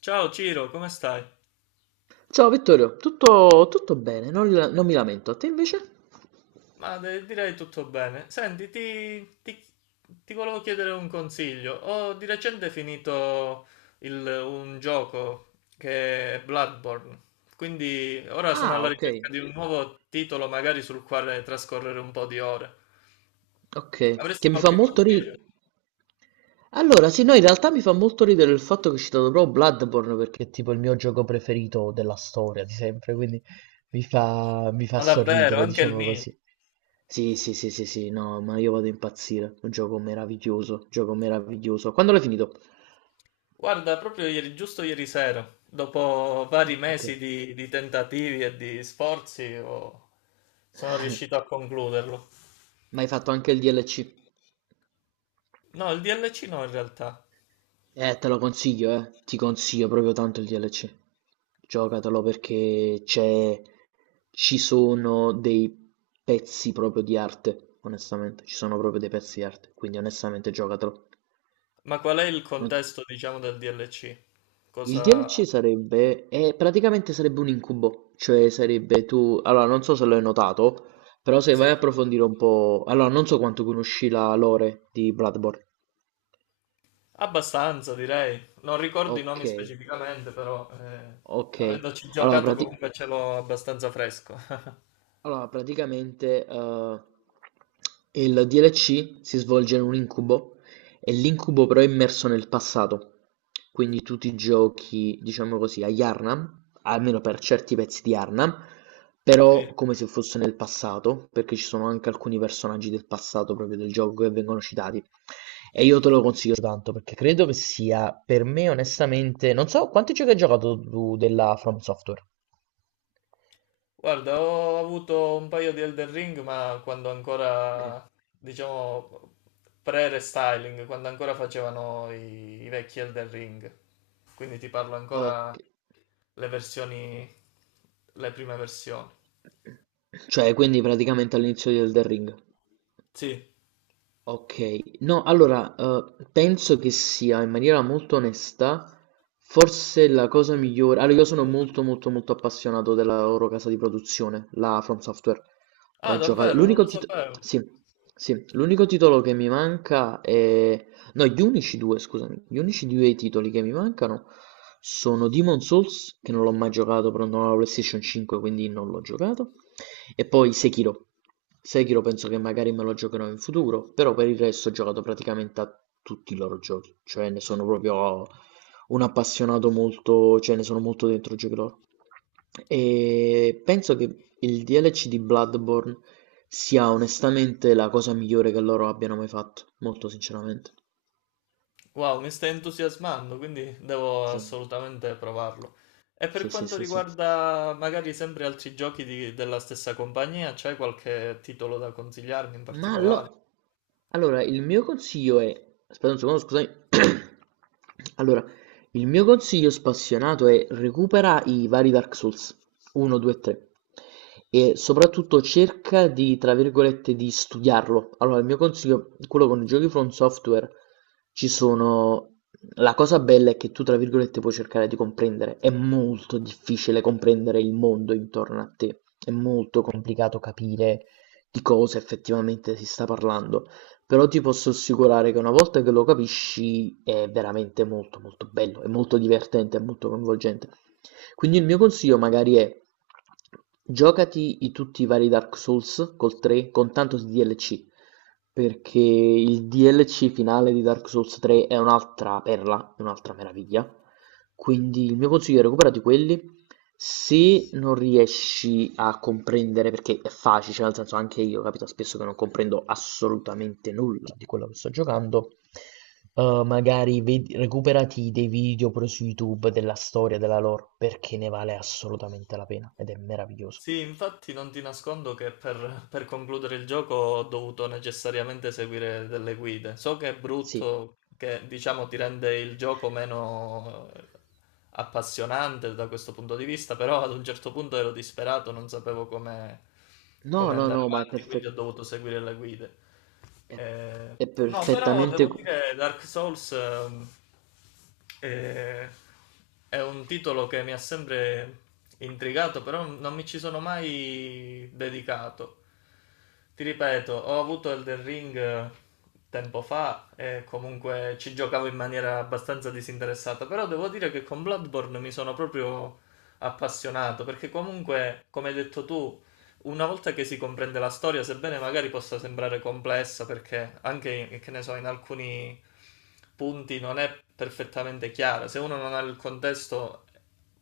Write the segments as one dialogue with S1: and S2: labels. S1: Ciao Ciro, come stai?
S2: Ciao Vittorio, tutto bene, non mi lamento. Te invece?
S1: Direi tutto bene. Senti, ti volevo chiedere un consiglio. Ho di recente finito un gioco che è Bloodborne, quindi ora sono
S2: Ah,
S1: alla
S2: ok,
S1: ricerca di un nuovo titolo magari sul quale trascorrere un po' di ore.
S2: ok, che
S1: Avresti
S2: mi fa
S1: qualche
S2: molto
S1: consiglio?
S2: ridere. Allora, sì, no, in realtà mi fa molto ridere il fatto che è citato proprio Bloodborne perché è tipo il mio gioco preferito della storia di sempre, quindi mi fa
S1: Ma davvero,
S2: sorridere,
S1: anche il
S2: diciamo
S1: mio.
S2: così. Sì, sì, sì, sì, sì, no, ma io vado a impazzire. Un gioco meraviglioso, gioco meraviglioso. Quando l'hai finito?
S1: Guarda, proprio ieri, giusto ieri sera, dopo
S2: Ah,
S1: vari
S2: ok.
S1: mesi di tentativi e di sforzi, sono riuscito a concluderlo.
S2: Ma hai fatto anche il DLC?
S1: No, il DLC no in realtà.
S2: Te lo consiglio, eh. Ti consiglio proprio tanto il DLC. Giocatelo perché ci sono dei pezzi proprio di arte, onestamente. Ci sono proprio dei pezzi di arte, quindi onestamente giocatelo.
S1: Ma qual è il
S2: Non-
S1: contesto, diciamo, del DLC?
S2: Il
S1: Cosa...
S2: DLC sarebbe... praticamente sarebbe un incubo, cioè sarebbe tu... Allora, non so se l'hai notato, però se
S1: Sì,
S2: vai a approfondire un po'... Allora, non so quanto conosci la lore di Bloodborne.
S1: abbastanza direi. Non ricordo i
S2: Ok,
S1: nomi specificamente, però
S2: ok.
S1: avendoci
S2: Allora,
S1: giocato
S2: prati-
S1: comunque ce l'ho abbastanza fresco.
S2: Allora, praticamente il DLC si svolge in un incubo e l'incubo però è immerso nel passato. Quindi tu ti giochi, diciamo così, a Yharnam, almeno per certi pezzi di Yharnam,
S1: Sì.
S2: però come se fosse nel passato, perché ci sono anche alcuni personaggi del passato proprio del gioco che vengono citati. E io te lo consiglio tanto perché credo che sia per me onestamente, non so quanti giochi hai giocato tu della From Software.
S1: Guarda, ho avuto un paio di Elden Ring, ma quando
S2: Ok,
S1: ancora, diciamo, pre-restyling, quando ancora facevano i vecchi Elden Ring. Quindi ti parlo ancora
S2: ok.
S1: le versioni, le prime versioni.
S2: Cioè, quindi praticamente all'inizio di Elden Ring.
S1: Sì.
S2: Ok, no, allora penso che sia in maniera molto onesta, forse la cosa migliore. Allora, io sono molto, molto, molto appassionato della loro casa di produzione, la From Software.
S1: Ah,
S2: Ho giocato.
S1: davvero? Non
S2: L'unico
S1: lo
S2: titolo.
S1: sapevo.
S2: Sì, sì, l'unico titolo che mi manca è. No, gli unici due, scusami. Gli unici due titoli che mi mancano sono Demon Souls, che non l'ho mai giocato, però non ho la PlayStation 5, quindi non l'ho giocato. E poi Sekiro. Sekiro penso che magari me lo giocherò in futuro, però per il resto ho giocato praticamente a tutti i loro giochi, cioè ne sono proprio un appassionato molto, cioè ne sono molto dentro i giochi loro. E penso che il DLC di Bloodborne sia onestamente la cosa migliore che loro abbiano mai fatto, molto sinceramente.
S1: Wow, mi stai entusiasmando, quindi devo
S2: Sì,
S1: assolutamente provarlo. E per
S2: sì, sì,
S1: quanto
S2: sì, sì.
S1: riguarda magari sempre altri giochi della stessa compagnia, c'è qualche titolo da consigliarmi in
S2: Ma
S1: particolare?
S2: allo- allora, il mio consiglio è... Aspetta un secondo, scusami. Allora, il mio consiglio spassionato è recupera i vari Dark Souls 1, 2 e 3 e soprattutto cerca di, tra virgolette, di studiarlo. Allora, il mio consiglio, quello con i giochi From Software, ci sono... La cosa bella è che tu, tra virgolette, puoi cercare di comprendere. È molto difficile comprendere il mondo intorno a te. È molto complicato capire di cosa effettivamente si sta parlando, però ti posso assicurare che una volta che lo capisci è veramente molto molto bello, è molto divertente, è molto coinvolgente. Quindi il mio consiglio magari è giocati tutti i vari Dark Souls col 3 con tanto di DLC, perché il DLC finale di Dark Souls 3 è un'altra perla, è un'altra meraviglia. Quindi il mio consiglio è recuperati quelli. Se non riesci a comprendere, perché è facile, cioè nel senso anche io capita spesso che non comprendo assolutamente nulla di quello che sto giocando, magari recuperati dei video pure su YouTube della storia, della lore, perché ne vale assolutamente la pena ed è meraviglioso.
S1: Sì, infatti non ti nascondo che per concludere il gioco ho dovuto necessariamente seguire delle guide. So che è
S2: Sì.
S1: brutto, che diciamo ti rende il gioco meno appassionante da questo punto di vista, però ad un certo punto ero disperato, non sapevo come,
S2: No,
S1: come
S2: no,
S1: andare
S2: no, ma è
S1: avanti, quindi ho
S2: perfetto.
S1: dovuto seguire le guide.
S2: È,
S1: Eh,
S2: è
S1: No, però
S2: perfettamente.
S1: devo dire Dark Souls è, è un titolo che mi ha sempre intrigato, però non mi ci sono mai dedicato ti ripeto, ho avuto Elden Ring tempo fa e comunque ci giocavo in maniera abbastanza disinteressata, però devo dire che con Bloodborne mi sono proprio appassionato, perché comunque, come hai detto tu, una volta che si comprende la storia, sebbene magari possa sembrare complessa, perché anche, che ne so, in alcuni punti non è perfettamente chiara, se uno non ha il contesto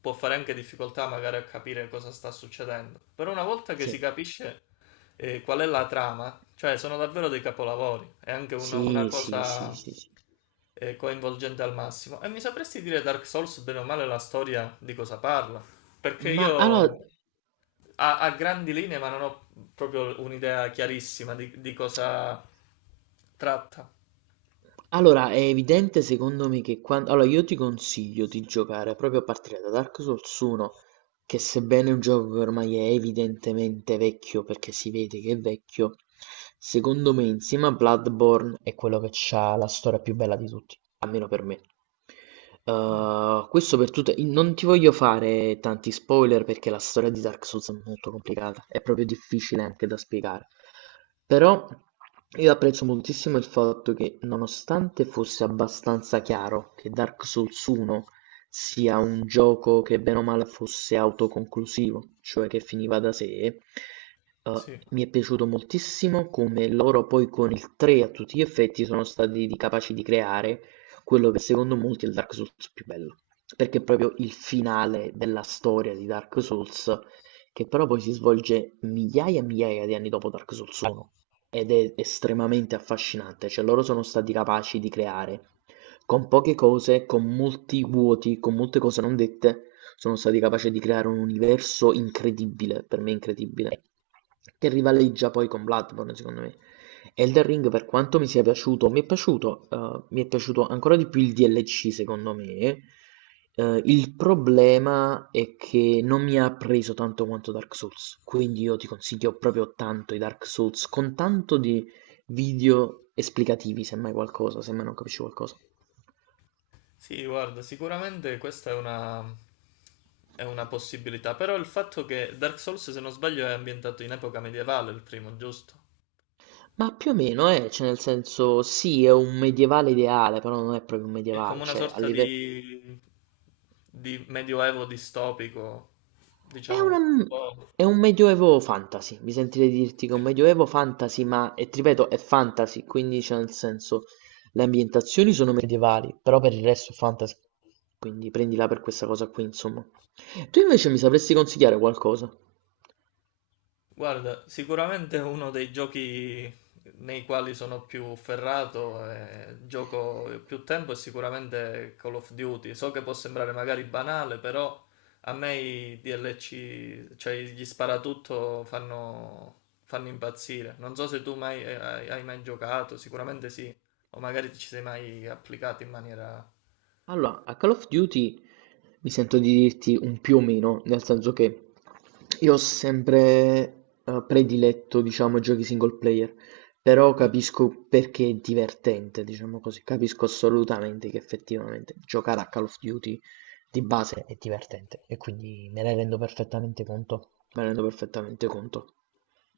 S1: può fare anche difficoltà magari a capire cosa sta succedendo, però una volta che
S2: Sì.
S1: si capisce e qual è la trama? Cioè, sono davvero dei capolavori. È anche una
S2: Sì,
S1: sì,
S2: sì, sì,
S1: cosa
S2: sì, sì.
S1: coinvolgente al massimo. E mi sapresti dire Dark Souls, bene o male, la storia di cosa parla? Perché
S2: Ma
S1: io
S2: allora,
S1: a grandi linee, ma non ho proprio un'idea chiarissima di cosa tratta.
S2: allora, è evidente secondo me che quando... Allora, io ti consiglio di giocare proprio a partire da Dark Souls 1, che sebbene un gioco che ormai è evidentemente vecchio, perché si vede che è vecchio, secondo me insieme a Bloodborne è quello che ha la storia più bella di tutti, almeno per me. Questo per tutte i non ti voglio fare tanti spoiler perché la storia di Dark Souls è molto complicata, è proprio difficile anche da spiegare. Però io apprezzo moltissimo il fatto che nonostante fosse abbastanza chiaro che Dark Souls 1 sia un gioco che bene o male fosse autoconclusivo, cioè che finiva da sé,
S1: Sì.
S2: mi è piaciuto moltissimo come loro poi con il 3 a tutti gli effetti sono stati capaci di creare quello che secondo molti è il Dark Souls più bello, perché è proprio il finale della storia di Dark Souls, che però poi si svolge migliaia e migliaia di anni dopo Dark Souls 1 ed è estremamente affascinante, cioè loro sono stati capaci di creare con poche cose, con molti vuoti, con molte cose non dette, sono stati capaci di creare un universo incredibile, per me incredibile, che rivaleggia poi con Bloodborne, secondo me. Elden Ring, per quanto mi sia piaciuto, mi è piaciuto ancora di più il DLC secondo me. Il problema è che non mi ha preso tanto quanto Dark Souls, quindi io ti consiglio proprio tanto i Dark Souls, con tanto di video esplicativi, semmai qualcosa, semmai non capisci qualcosa.
S1: Sì, guarda, sicuramente questa è una possibilità. Però il fatto che Dark Souls, se non sbaglio, è ambientato in epoca medievale, il primo, giusto?
S2: Ma più o meno, cioè nel senso, sì, è un medievale ideale, però non è proprio un
S1: È come
S2: medievale,
S1: una
S2: cioè a
S1: sorta
S2: livello...
S1: di medioevo distopico,
S2: È
S1: diciamo, un
S2: una
S1: po',
S2: è un medioevo fantasy, mi sentirei di dirti che è
S1: sì.
S2: un medioevo fantasy, ma, e ti ripeto, è fantasy, quindi c'è nel senso le ambientazioni sono medievali, però per il resto è fantasy. Quindi prendila per questa cosa qui, insomma. Tu invece mi sapresti consigliare qualcosa?
S1: Guarda, sicuramente uno dei giochi nei quali sono più ferrato e gioco più tempo è sicuramente Call of Duty. So che può sembrare magari banale, però a me i DLC, cioè gli sparatutto fanno, fanno impazzire. Non so se tu mai, hai mai giocato, sicuramente sì, o magari ci sei mai applicato in maniera...
S2: Allora, a Call of Duty mi sento di dirti un più o meno, nel senso che io ho sempre prediletto, diciamo, giochi single player, però
S1: Mm.
S2: capisco perché è divertente, diciamo così, capisco assolutamente che effettivamente giocare a Call of Duty di base è divertente e quindi me ne rendo perfettamente conto, me ne rendo perfettamente conto.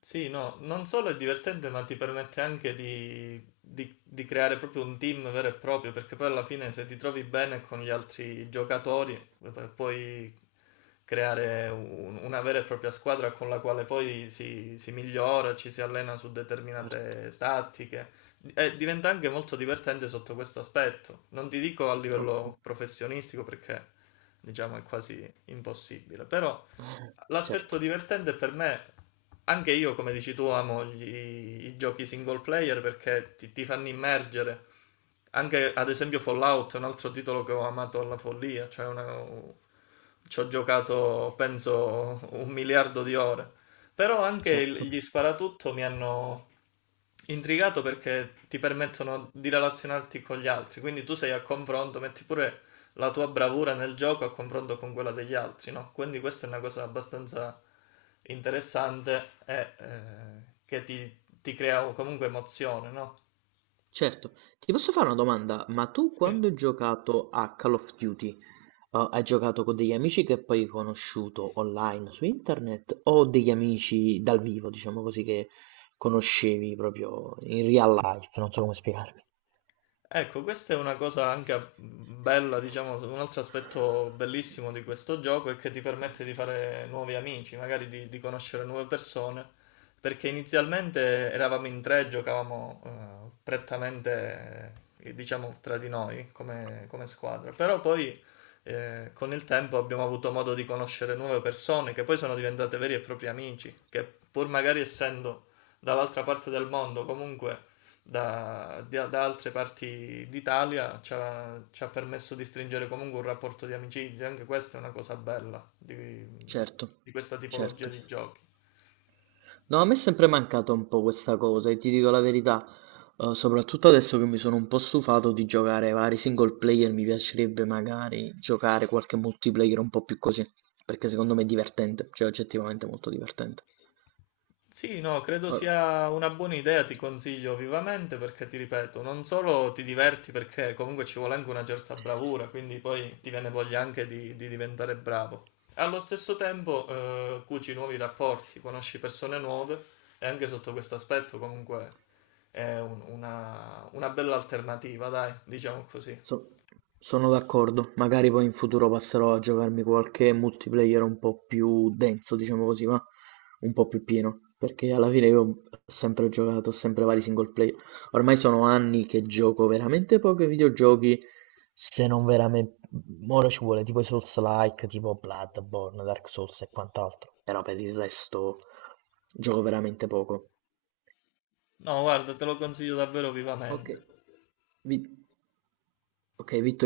S1: Sì, no, non solo è divertente, ma ti permette anche di creare proprio un team vero e proprio, perché poi alla fine se ti trovi bene con gli altri giocatori, puoi creare una vera e propria squadra con la quale poi si migliora, ci si allena su
S2: Certo,
S1: determinate tattiche. E diventa anche molto divertente sotto questo aspetto. Non ti dico a
S2: ok,
S1: livello professionistico perché diciamo è quasi impossibile, però l'aspetto
S2: certo,
S1: divertente per me, anche io come dici tu amo i giochi single player perché ti fanno immergere. Anche ad esempio Fallout è un altro titolo che ho amato alla follia, cioè ci ho giocato penso un miliardo di ore. Però anche
S2: certo.
S1: gli sparatutto mi hanno intrigato perché ti permettono di relazionarti con gli altri, quindi tu sei a confronto, metti pure la tua bravura nel gioco a confronto con quella degli altri, no? Quindi questa è una cosa abbastanza interessante e che ti crea comunque emozione, no?
S2: Certo, ti posso fare una domanda? Ma tu
S1: Sì,
S2: quando hai giocato a Call of Duty, hai giocato con degli amici che poi hai conosciuto online su internet o degli amici dal vivo, diciamo così, che conoscevi proprio in real life? Non so come spiegarmi.
S1: ecco, questa è una cosa anche bella, diciamo, un altro aspetto bellissimo di questo gioco è che ti permette di fare nuovi amici, magari di conoscere nuove persone, perché inizialmente eravamo in tre, giocavamo prettamente, diciamo, tra di noi come, come squadra, però poi con il tempo abbiamo avuto modo di conoscere nuove persone che poi sono diventate veri e propri amici, che pur magari essendo dall'altra parte del mondo comunque da altre parti d'Italia ci ha permesso di stringere comunque un rapporto di amicizia, anche questa è una cosa bella
S2: Certo,
S1: di questa tipologia
S2: certo.
S1: di giochi.
S2: No, a me è sempre mancata un po' questa cosa e ti dico la verità, soprattutto adesso che mi sono un po' stufato di giocare vari single player, mi piacerebbe magari giocare qualche multiplayer un po' più così, perché secondo me è divertente, cioè oggettivamente molto divertente.
S1: Sì, no, credo
S2: Ora-
S1: sia una buona idea, ti consiglio vivamente perché ti ripeto, non solo ti diverti perché comunque ci vuole anche una certa bravura, quindi poi ti viene voglia anche di diventare bravo. Allo stesso tempo, cuci nuovi rapporti, conosci persone nuove e anche sotto questo aspetto comunque è una bella alternativa, dai, diciamo così.
S2: So- Sono d'accordo, magari poi in futuro passerò a giocarmi qualche multiplayer un po' più denso, diciamo così, ma un po' più pieno, perché alla fine io ho sempre giocato, sempre vari single player. Ormai sono anni che gioco veramente pochi videogiochi, se non veramente... Ora ci vuole tipo i Souls-like, tipo Bloodborne, Dark Souls e quant'altro, però per il resto gioco veramente poco.
S1: No, guarda, te lo consiglio davvero
S2: Ok,
S1: vivamente.
S2: Vi- ok, Vittorio.